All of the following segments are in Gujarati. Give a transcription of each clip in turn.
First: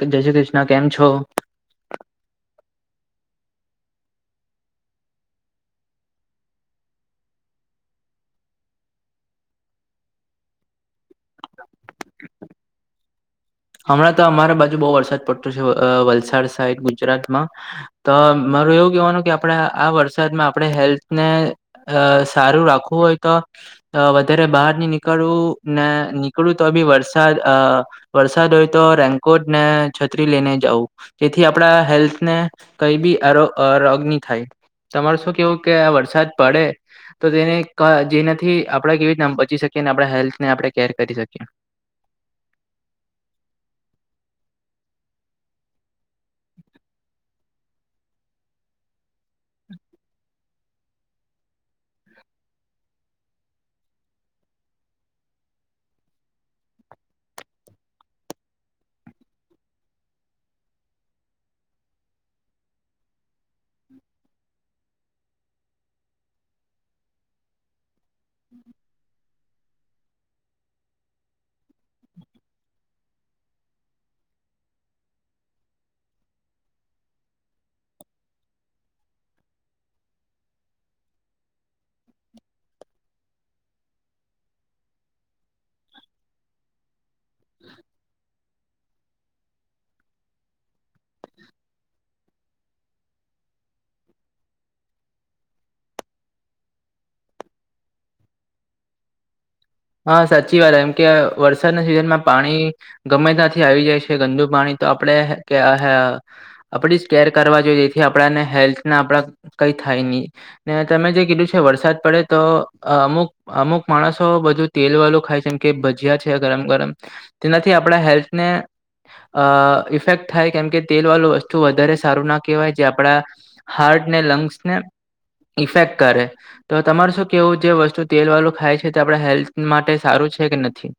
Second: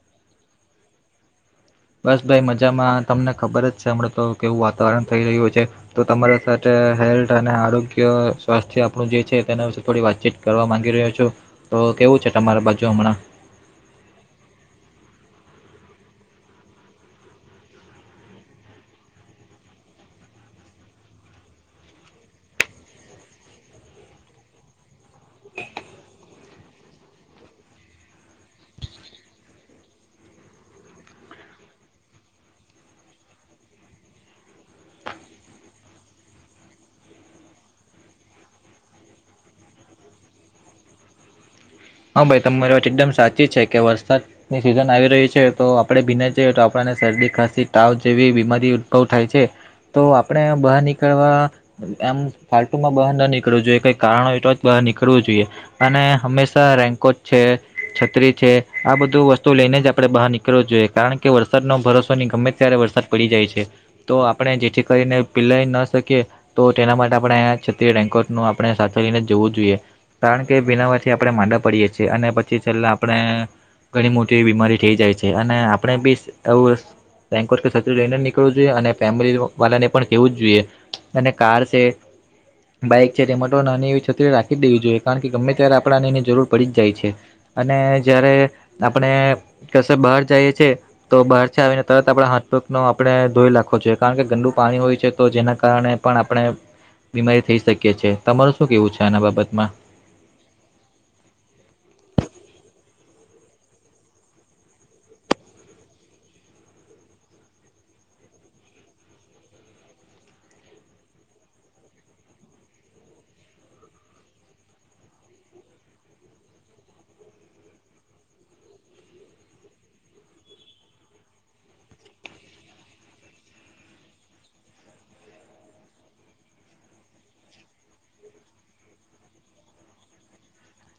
જય શ્રી કૃષ્ણ, કેમ છો? બસ ભાઈ મજામાં તમને ખબર જ છે હમડં તો કેવું વાતાવરણ થઈ રહ્યું છે. તો તમારા સાથે હેલ્થ અને આરોગ્ય સ્વાસ્થ્ય આપણું જે છે તેના વિશે થોડી વાતચીત કરવા માંગી રહ્યા છું. તો કેવું છે તમારા બાજુ હમણાં? હમણાં તો અમારા બાજુ બહુ વરસાદ પડતો છે વલસાડ સાઈડ ગુજરાતમાં તો મારું એવું કેવાનું કે આપડે આ વરસાદમાં આપડે હેલ્થને અ સારું રાખવું હોય તો અ વધારે બહાર ની નીકળવું ને નીકળૂ તો બી વરસાદ અ વર સાદ હોય તો રેનકોટ ને છત્રી લઈને જાઉં. જેથી આપડા હેલ્થને કઈબી આરોગ રોગ ની થાય. તમારે શું કેવું કે આ વરસાદ પડે તો તેને ક જેનાથી આપડે કેવી રીતના આમ બચી શકીએ ને આપડા હેલ્થને આપડે કેર કરી શકીએ. હા ભાઈ તમારી વાત એકદમ સાચી છે કે વરસાદ ની સિઝન આવી રહી છે તો આપડે ભીને જઈએ તો આપણને શરદી ખાંસી તાવ જેવી બીમારી ઉદભવ થાય છે. તો આપડે બહાર નીકળવા એમ ફાલતુમાં બહાર ન નીકળવું જોઈએ કઈ કારણ હોય તો જ બહાર નીકળવું જોઈએ અને હંમેશ રેન્કો છે છત્રી છે આ બધું વસ્તુ લઈને જ આપડે બહાર નીકળવું જોઈએ કારણ કે વરસાદ નો ભરોસો ની ગમે ત્યારે વરસાદ પડી જાય છે. તો આપડે જેથી કરીને પીલાઈ ન શકીએ તો તેના માટે આપણે છત્રી રેઇનકોટ નું આપણે સાથે લઈને જવું જોઈએ કારણ કે ભીનામાંથી પડે માંડ પડીએ છીએ અને પછી છેલ્લા આપણે ઘણી મોટી એવી બીમારી થઈ જાય છે અને આપણે બી એવું રેઇનકોટ કે છત્રી લઈને નીકળવું જોઈએ અને ફેમિલી વાલાને પણ કેવું જ જોઈએ અને કાર સે બાઈક છે તેમાં તો નાની એવી છત્રી રાખી દેવી જોઈએ કારણ કે ગમે ત્યારે કપડાંનીની જરૂર પડી જ જાય છે અને જ્યારે આપણે કશે બહાર જઈએ છે તો બહાર છે આવીને તરત આપડે હાથપક નો આપડે ધોઈ નાખો જોઈએ કારણ કે ગંદુ પાણી હોય છે તો જેના કારણે પણ આપળે બીમારી થઈ શકીએ છીએ તમારું શું કેવું છે આના બાબતમાં? હા સાચી વાત એમ કે વરસાદના સિઝનમાં પાણી ગમે ત્યાંથી આવી જાય છે ગંદુ પાણી તો આપડે કે [unintelligible] આપડી જ કેર કરવા જોઈએ જેથી આપણાને હેલ્થના આપડા ને કઈ થાય ની. ને તમે જે કીધું છે વરસાદ પડે તો અમુક અમુક માણસો બધું તેલ વાળું ખાય છેમ કે ભજીયા છે ગરમ ગરમ તેનાથી આપણા હેલ્થને અ ઇફેક્ટ થાય કેમ કે તેલ વાલુ વસ્તુ વધારે સારું ના કહેવાય જે આપડા હાર્ટ ને લંગ્સ ને ઇફેક્ટ કરે તો તમારે શું કેવું જે વસ્તુ તેલ વાલુ ખાય છે તે આપડા હેલ્થ માટે સારું છે કે નથી?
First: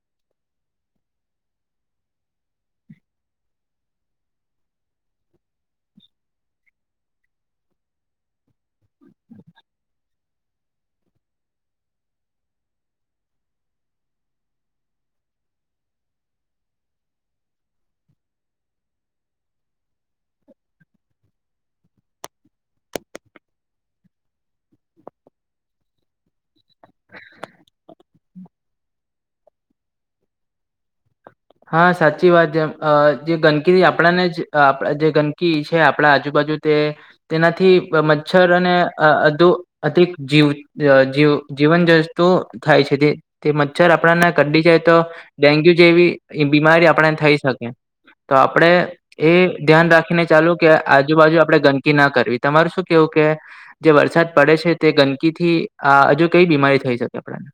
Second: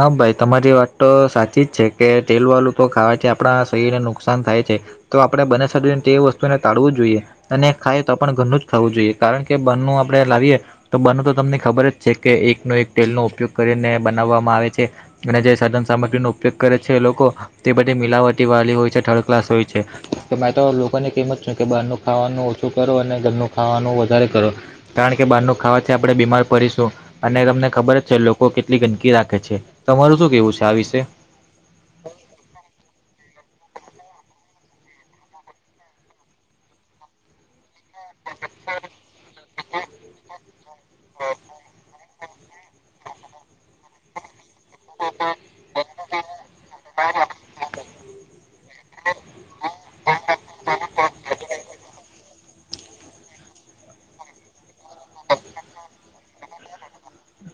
હા ભાઈ તમારી વાત તો સાચી જ છે કે તેલ વાલુ તો ખાવાથી આપડા શરીરને નુકસાન થાય છે. તો આપડે બને સડીને તે વસ્તુને ટાળવું જ જોઈએ. અને ખાય તો પણ ઘરનું જ ખાવું જોઈએ કારણ કે બારણું આપડે લાવીએ તો બને તો તમને ખબર જ છે કે એકનો એક તેલનો ઉપયોગ કરીને બનાવવામાં આવે છે. અને જે સાધન સામગ્રીનો ઉપયોગ કરે છે લોકો તે બધી મિલાવટી વાળી હોય છે થર્ડ ક્લાસ હોય છે. કે મેંતો લોકોની કેમજ છું કે બહારનું ખાવાનું ઓછું કરો અને ઘરનું ખાવાનું વધારે કરો કારણ કે બહાર નું ખાવાથી આપડે બીમાર પરીશું અને તમને ખબર જ છે લોકો કેટલી ગંદકી રાખ ખે છે તમારું શું કેવું છે આ વિશે? હા સાચી વાત જેમ અ જે ગંદકી આપડાને જ અ આપડા જે ગંદકી છે આપડા આજુબાજુ તે તેનાથી મચ્છર અને [unintelligible] તો થાય છે તે તે મચ્છર આપળાને કદી જાય તો ડેન્ગ્યુ જેવી બીમારી આપડાણે થઈ શકે તો આપડે એ ધ્યાન રાખીને ચાલુ કે આજુબાજુ આપડે ગંદકી ના કરવી તમાર શું કેવું કે જે વરસાદ પડે છે તે ગંદકીથી આ હજુ કઈ બીમારી થઈ શકે આપડાણે?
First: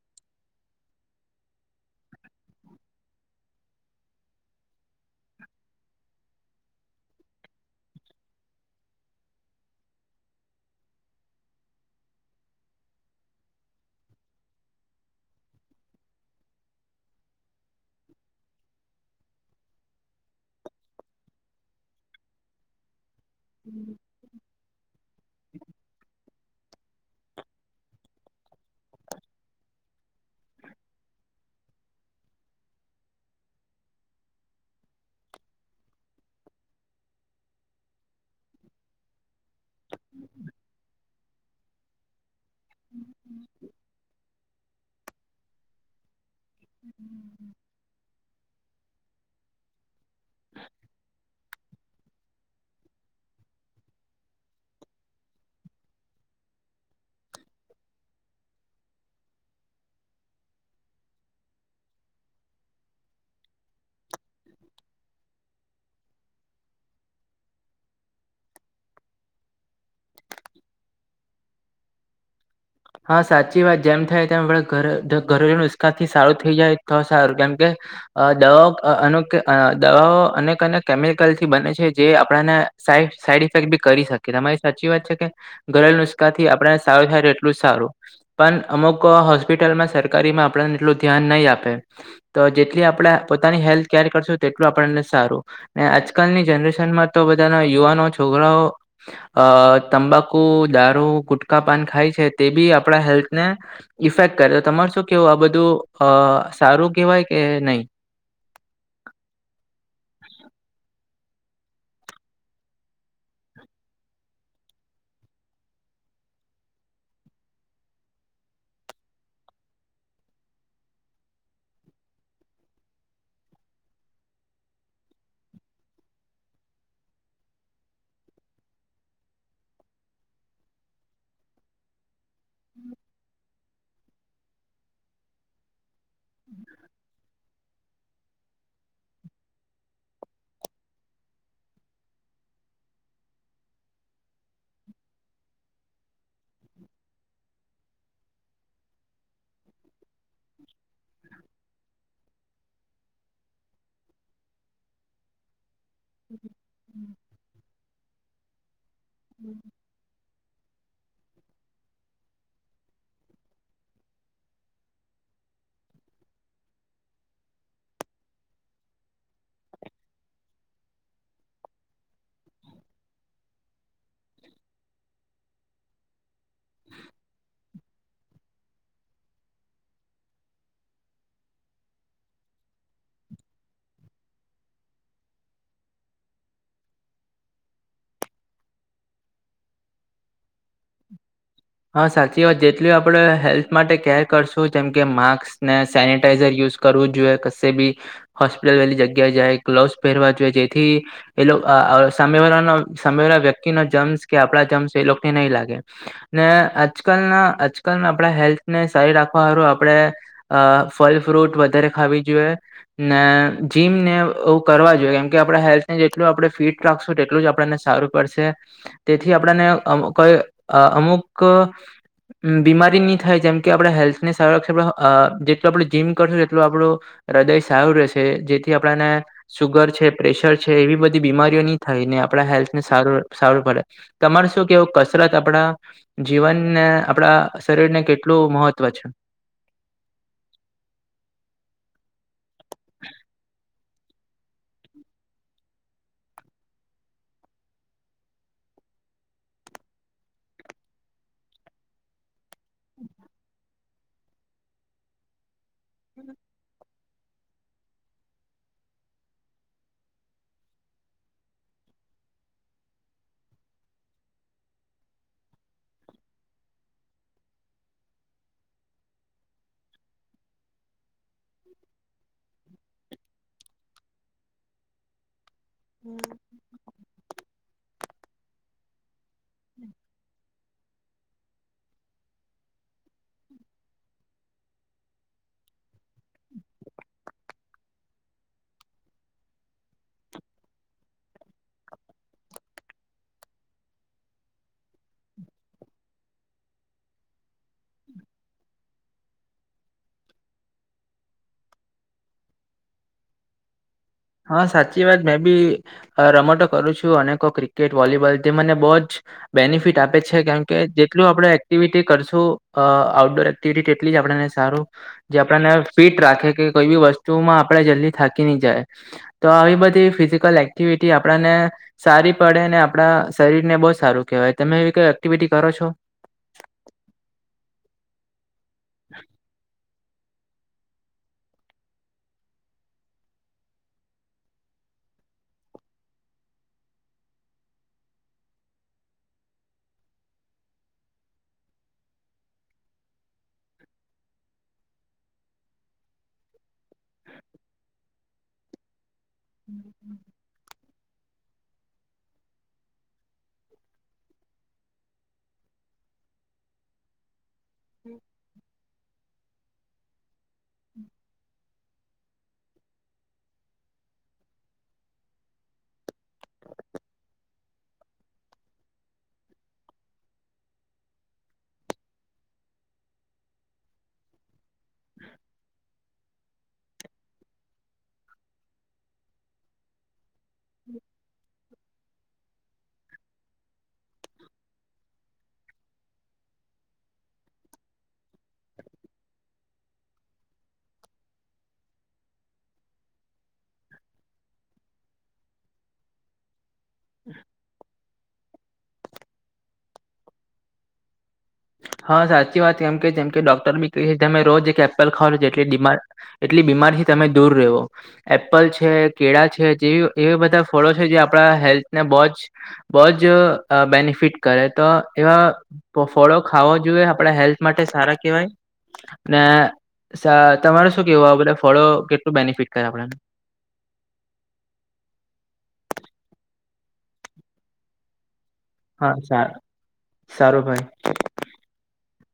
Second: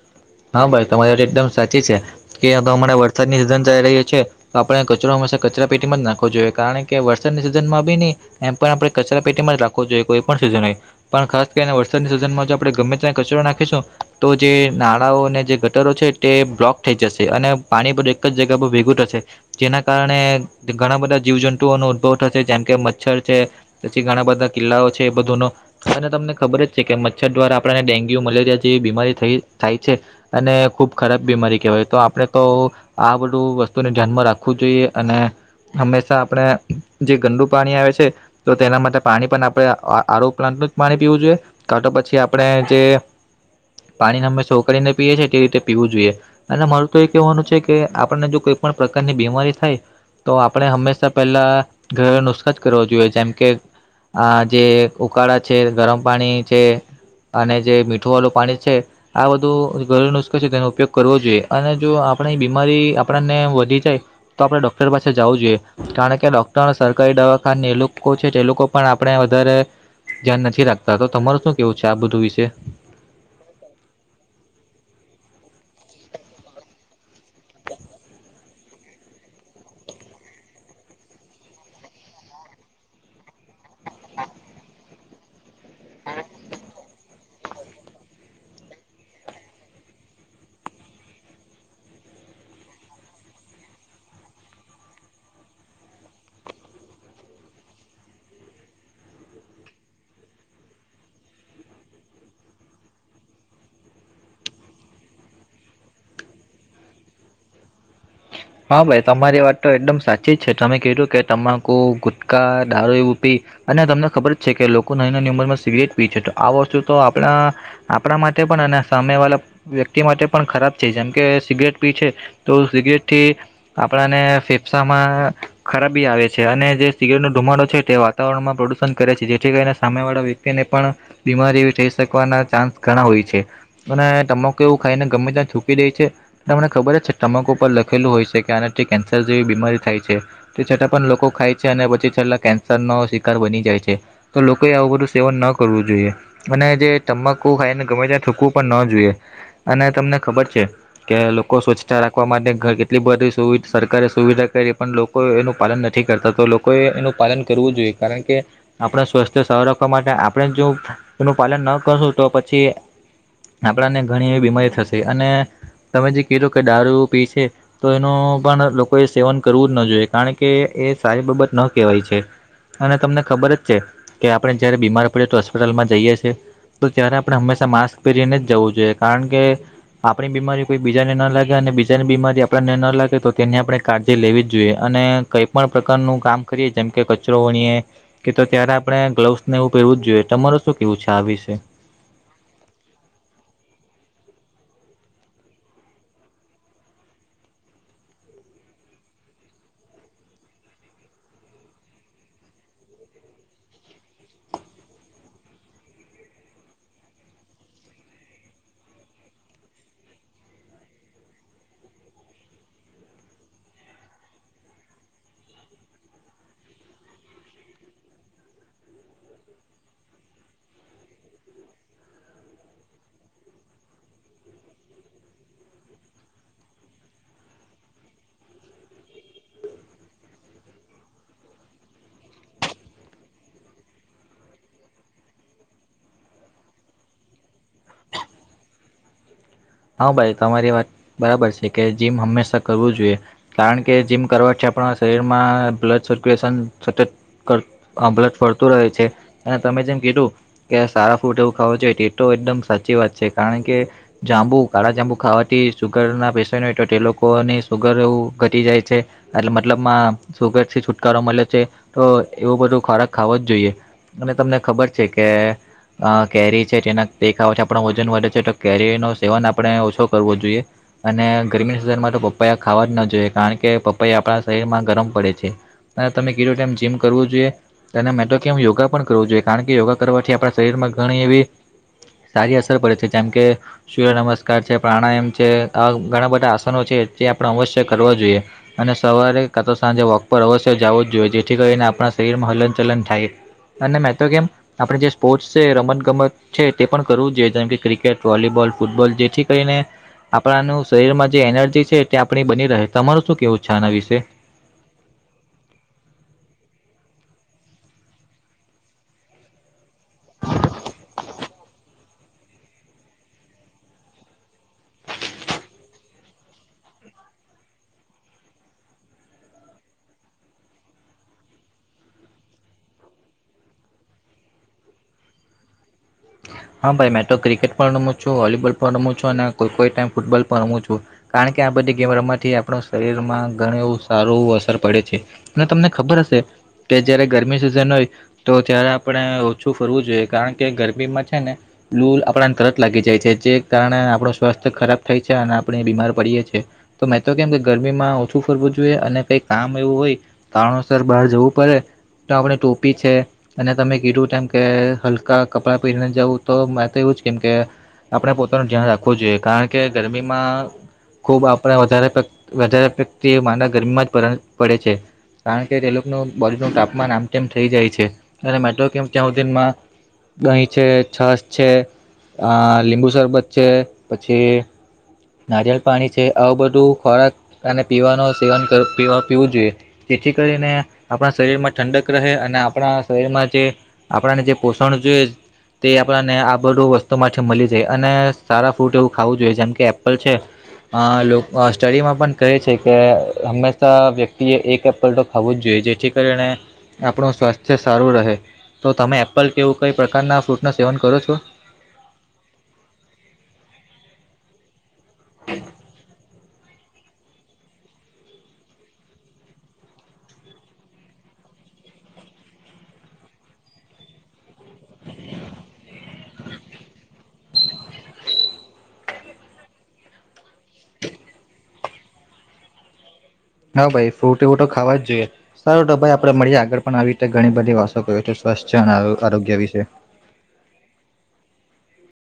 હા ભાઈ તમારી વા એકદમ સાચી છે કે તો અમારે વરસાદની સિઝન ચાલી રહી છે તો આપણે કચરો હંમેશા કચરા પેટીમાં જ નાખવો જોઈએ કારણ કે વરસાદની સિઝનમાં બી ની એમ પણ આપણે કચરા પેટીમાં જ રાખવો જોઈએ, કોઈ પણ સિઝન હોય. પણ ખાસ કરીને વરસાદની સિઝનમાં જો આપણે ગમે ત્યાં કચરો નાખીશું તો જે નાળ નાડાઓ અને જે ગટરો છે તે બ્લોક થઈ જશે. અને પાણી બધું એક જ જગ્યા પર ભેગું થશે. જેના કારણે ઘણા બધા જીવજંતુઓનો ઉદભવ થશે. જેમ કે મચ્છર છે, પછી ઘણા બધા કિલ્લાઓ છે એ બધું નો અને તમને ખબર જ છે કે મચ્છર દ્વારા આપણને ડેન્ગ્યુ, મલેરિયા જેવી બીમારી થઈ. થાય છે અને ખૂબ ખરાબ બીમારી કહેવાય તો આપણે તો આ બધું વસ્તુને ધ્યાનમાં રાખવું જોઈએ. અને હંમેશા આપડે જે ગંદુ પાણી આવે છે. તો તેના માટે પાણી પણ આપણે આરો પ્લાન્ટનું જ પાણી પીવું જોઈએ. કા તો પછી આપણે જે પાણી હંમેશા ઉકાળીને પીએ છીએ તે રીતે પીવું જોઈએ. અને મારું તો એ કહેવાનું છે કે આપણને જો કોઈ પણ પ્રકારની બીમારી થાય તો આપણે હંમેશા પહેલા ઘરેલા નુસ્ખા જ કરવા જોઈએ, જેમ કે આ જે ઉકાળા છે, ગરમ પાણી છે. અને જે મીઠું વાળું પાણી છે. આ બધું ઘરેલ નુસ્ખો છે તેનો ઉપયોગ કરવો જોઈએ, અને જો આપણી બીમારી આપણને વધી જાય. તો આપડે ડોક્ટર પાસે જાવું જોઈએ. કારણ કે ડોક્ટરને સરકારી દવાખાની એ લોકો છે તે લોકો પણ આપણે વધારે ધ્યાન નથી રાખતા. તો તમારું શું કેવું છે આ બધું વિશે? હા સાચી વાત. જેમ થાય તેમ આપણે ઘરે ઘરેલુ નુસ્કા થી સારું થઈ જાય તો સારું. કેમ કે અ દવાઓ અનુક દવાઓ અનેક અનેક કેમિકલથી બને છે જે આપણને સા સાઈડ ઇફેક્ટ બી કરી શકે. તમારી સાચી વાત છે કે? ઘરેલું નુસ્ખાથી આપણે સારું થાય તેટ લું સારું. પણ અમુક હોસ્પિટલમાં સરકારીમાં આપણને એટલું ધ્યાન નહી આપે. તો જેટલી આપણા પોતાની હેલ્થ કેર કરશું તેટલું આપણને સારું. ને આજકાલની જનરેશનમાં તો બધાના યુવાનો, છોકરાઓ અ તંબાકુ, દારૂ, ગુટકા પાન ખાય છે તે બી આપણા હેલ્થને ઇફેક્ટ કરે. તો તમાર શું કેવું આ બધું અ સારું કહેવાય કે નહી? હા ભાઈ તમારી વાત તો એકદમ સાચી જ છે. તમે કીધું કે તમાકુ, ગુટકા, દારૂ એવું પી અને તમને ખબર જ છે કે લોકો નાની નાની ઉંમરમાં સિગરેટ પી છે. તો આ વસ્તુ તો આપણા આપણા માટે પણ અને સામે વાલા વ્યક્તિ માટે પણ ખરાબ છે. જેમ કે સિગરેટ પી છે. તો સિગરેટથી આપણાને ફેફસામાં ખરાબી આવે છે. અને જે સિગરેટ નો ધુમાડો છે તે વા વાતાવરણમાં પ્રદુષણ કરે છે. જેથી કરીને સામેવાળા વ્યક્તિને પણ બીમારી એવી થઈ શકવાના ચાન્સ ઘણા હોય છે. અને તમાકુ એવું ખાઈને ગમે ત્યાં થુકી દે છે તમને ખબર જ છે તમાકુ ઉપર લખ લખેલું હોય છે કે આનાથી કેન્સર જેવી બીમારી થાય છે. તે છતાં પણ લોકો ખાય છે અને પછી છેલ્લા કેન્સરનો શિકાર બની જાય છે. તો લોકોએ આવું બધું સેવન ન કરવું જોઈએ. અને જે તમાકુ ખાઈને ગમે ત્યાં થૂકવું પણ ન જોઈએ. અને તમને ખબર છે કે લોકો સ્વચ્છતા રાખવા માટે કેટલી બધી સુવિ સરકારે સુવિધા કરી પણ લોકો એનું પાલન નથ નથી કરતા. તો લોકોએ એનું પાલન કરવું જોઈએ. કારણ કે આપણા સ્વાસ્થ્ય સારું રાખ ખવા માટે આપણે જ જો એનું પાલન ના કરશું તો પછી આપણાને ઘણી એવી બીમારી થશે અને તમે જે કીધું કે દારૂ પી છે. તો એનું પણ લોકોએ સેવન કરવું જ ન જોઈએ. કારણ કે એ સારી બાબત ન કહેવાય છે. અને તમને ખબર જ છે કે આપણે જયારે બીમાર પડીએ તો હોસ્પિટલમાં જઈએ છીએ. તો ત્યારે આપણે હંમેશા માસ્ક પહેરીને જ જવું જોઈએ. કારણ કે આપણી બીમારી કોઈ બીજા ને ના લાગે, અને બીજાની બીમારી આપ આપણને ન લાગે તો તેની આપણે કાળજી લેવી જ જોઈએ. અને કઈ પણ પ્રકારનું કામ કરીએ જેમ કે કચ કચરો વીણીએ કે તો ત્યારે આપણે ગ્લોવસ ને એવું પહેરવું જ જોઈએ. તમારુ શું કેવું છે આ વિશે? હા સાચી વાત જેટલી આપણે હેલ્થ માટે કેર કરશું જેમ કે માસ્ક ને સેનટાઈઝર યુઝ કરવું જોઈએ કશે બી હોસ્પિટલ વાલી જગ્યાએ જાય ગ્લોવસ પહેરવા જોઈએ જેથી એ લો અ સામે વાળા સામે વાળા વ્યક્તિ ના જમ્સ કે આપડા જમ્સ એ લોકોને નય લાગે. ને આજકાલના આજકાલના આપણા હેલ્થને સારી રાખવા હારુ આપડે અ ફલ ફ્રૂટ વધારે ખાવી જોઈએ. ને જીમ ને એવુ કરવા જોઈએ કેમ કે આપડા હેલ્થને જેટલું આપડે ફીટ રાખશો તેટલું જ આપણને સારું પડશે તેથી આપણને અ કોઈ અમુક બીમારી ની થાય જેમ કે આપણા હેલ્થને સારક્ષ માં અ જેટલું આપણે જીમ કરશું એટલો આપણો હૃદય સારુ રહેશે જેથી આપણાને સુગર છે, પ્રેશર છે એવી બધી બીમારીઓ ની થાય ને આપણા હેલ્થને સારું સારું પડે. તમારે શું કેવું ક કસરત આપણા જીવન ને આપડા શરીર ને કેટલું મહત્વ છે. હા ભાઈ તમારી વાત બરાબર છે કે જીમ હંમેશા કરવું જોઈએ કારણ કે કે જીમ કરવાથી આપણા શરીરમાં બ્લડ સર્ક્યુલેશન સતત કત બલડ ફરતું રહે છે અને તમે જેમ કીધું કે સારા ફ્રૂટ એવું ખાવુ જોઈએ તે તો એકદમ સાચી વાત છે કારણ કે જાંબુ કાળા જાંબુ ખાવાથી સુગર ના પેશન્ટ હોય તો તે લોકો ની સુગર ઘટી જાય છે. એટલે મતલબમાં સુગર થી છુટકારો મળે છે તો એવો બધો ખોરાક ખાવો જ જોઈએ. અને તમને ખબર છે કે અ કેરી છે તેના તે ખાવાથી આપણો વજન વધે છે તો કેરી નું સેવન આ આપણે ઓછો કરવો જોઈએ. અને ગરમીની સિઝનમાં તો પપૈયા ખાવા જ ન જોઈએ કારણ કે પપૈયા આપણા શરીરમાં ગરમ પડે છે. અને તમે કીધું તેમ જીમ કરવુ જોઈએ અને મેં તો કેમ યોગા પણ કરવુ જોઈએ કારણ કે યોગા કરવાથી આપ શરીરમાં ઘણી એવી સારી અસર પડે છે જેમ કે સૂર્ય નમસ્ નમસ્કાર છે, પ્રાણાયમ છે આવા ઘણા બધા આસનો છે જે આપણે અવશ્ય કરવા જોઈએ. અને સવારે કા તો સાંજે વોક પર અવશ્ય જાવું જ જોઈએ જેથી કરીને આપણા શરીરમાં હલન ચલન થાય. અને મેં તો કેમ આપણે જે સ્પોર્ટ્સ છે, રમત ગમત છે તે પણ કરવું જોઈએ જેમ કે ક્રિકેટ, વોલીબોલ, ફૂટબોલ જે થી કરીને આપણાનું શરીરમાં જે એનર્જી છે તે આપણી બની રહે તમારું શું કેવું છે આના વિશે. હા સાચી વાત મેં બી રમતો કરું છું અનેકો ક્રિકેટ વોલીબોલ જે મને બો જ બેનિફિટ આપે છે કેમ કે જેટલું આપણેે એક્ટિવિટી કરશું અ આઉટડોર એક્ટિવિટી તેટલી જ આપડા ને સારું. જે આપડા ને ફિટ રાખે કે કોઈ બી વસ્તુમાં આપણેે જલ્દી થાકી ની જાય. તો આવી બધી ફિઝિકલ એક્ટિવિટી આપડા ને સારી પડે ને આપણા શરીર ને બો સારું કહેવાય. તમે આવી કોઈ એક્ટિવિટી કરો છો? હા ભાઈ મેં તો ક્રિકેટ પણ રમું છું, વોલીબોલ પણ રમું છું અને કોઈ કોઈ ટાઈમ ફૂટબોલ પણ રમું છું કારણ કે આ બધી ગેમ રમવાથી આપણા શરીરમાં ઘણું એવુ સારું અસર પડે છે. ને તમને ખબર હશે કે જ્યારે ગરમી સિઝન હોય તો ત્યારે આપણે ઓછું ફરવું જોઈએ કારણ કે ગરમીમાં છે ને લૂલ આપણાને તરત લાગી જાય છે જે કારણે આપણું સ્વાસ્થ્ય ખરાબ થાય છે અને આપણે બીમાર પડીએ છીએ. તો મેં તો કેમ કે ગરમીમાં ઓછું ફરવું જોઈએ અને કઈ કામ એવું હોય કારણોસર બહાર જવું પડે તો આપણે ટોપી છે અને તમે કીધું તેમ કે હલકા કપડાં પહેરીને જવું તો મેં તો એવું જ કેમ કે આપણે પોતાનું ધ્યાન રાખવું જોઈએ કારણ કે ગરમીમાં ખૂબ આપણા વધારે પ વધારે વ્યક્તિ માદા ગરમીમાં જ પડે છે. કારણ કે તે લોકોનું બોડીનું તાપમાન આમતેમ થઈ જાય છે અને મે તો કેમ ત્યાં સુધીમાં દહીં છે, છાશ છે, આ લીંબુ શરબત છે પછી નારિયલ પાણી છે આવું બધું ખોરાક અને પીવાનું સેવન કર પીવા પીવું જોઈએ. જેથી કરીને આપણા શરીરમાં ઠંડક રહે અને આપણા શરીરમાં જે આપણાને જે પોષણ જોઈએ. તે આપણને આ બધું વસ્તુમાંથી મલી જાય અને સારા ફ્રૂટ એવું ખાવું જોઈએ જેમ કે એપલ છે. આ લો સ્ટડીમાં પણ કરે છે કે હંમેશા વ્યક્તિએ એક એપલ તો ખાવો જ જોઈએ જેથી કરીને આપણું સ્વાસ્થ્ય સારું રહે તો તમે એપલ કેવું કઈ પ્રકારના ફ્રૂટનું સેવન કરો છો. હા સાચી વાત કેમ કે જેમ કે ડોક્ટર બી ક તમે રોજ એક એપલ ખાવ જેટલી બીમાર એટલી બીમારીથી તમે દૂર રેવો. એપલ છે કેળા છે જેવી એવી બધા ફળો છે જે આપણા હેલ્થને બોજ. બોજ અ બેનિફિટ કરે તો એવા ફોળો ખાવા જોઈએ આપણા હેલ્થ માટે સારા કેવાય. ને સ તમારે શું કેવું આવુ બઘા ફળો કેટલું બેનિફિટ કરે આપને. હા ભાઈ ફ્રૂટી વૂટું ખાવા જ જોઈએ સારું તો ભાઈ આપડે મળીએ આગળ પણ આવી રીતે ઘણી બધી વાતો ક. સ્વસ્થ છ અને હા સા આરોગ્ય વિશે. સારું ભાઈ.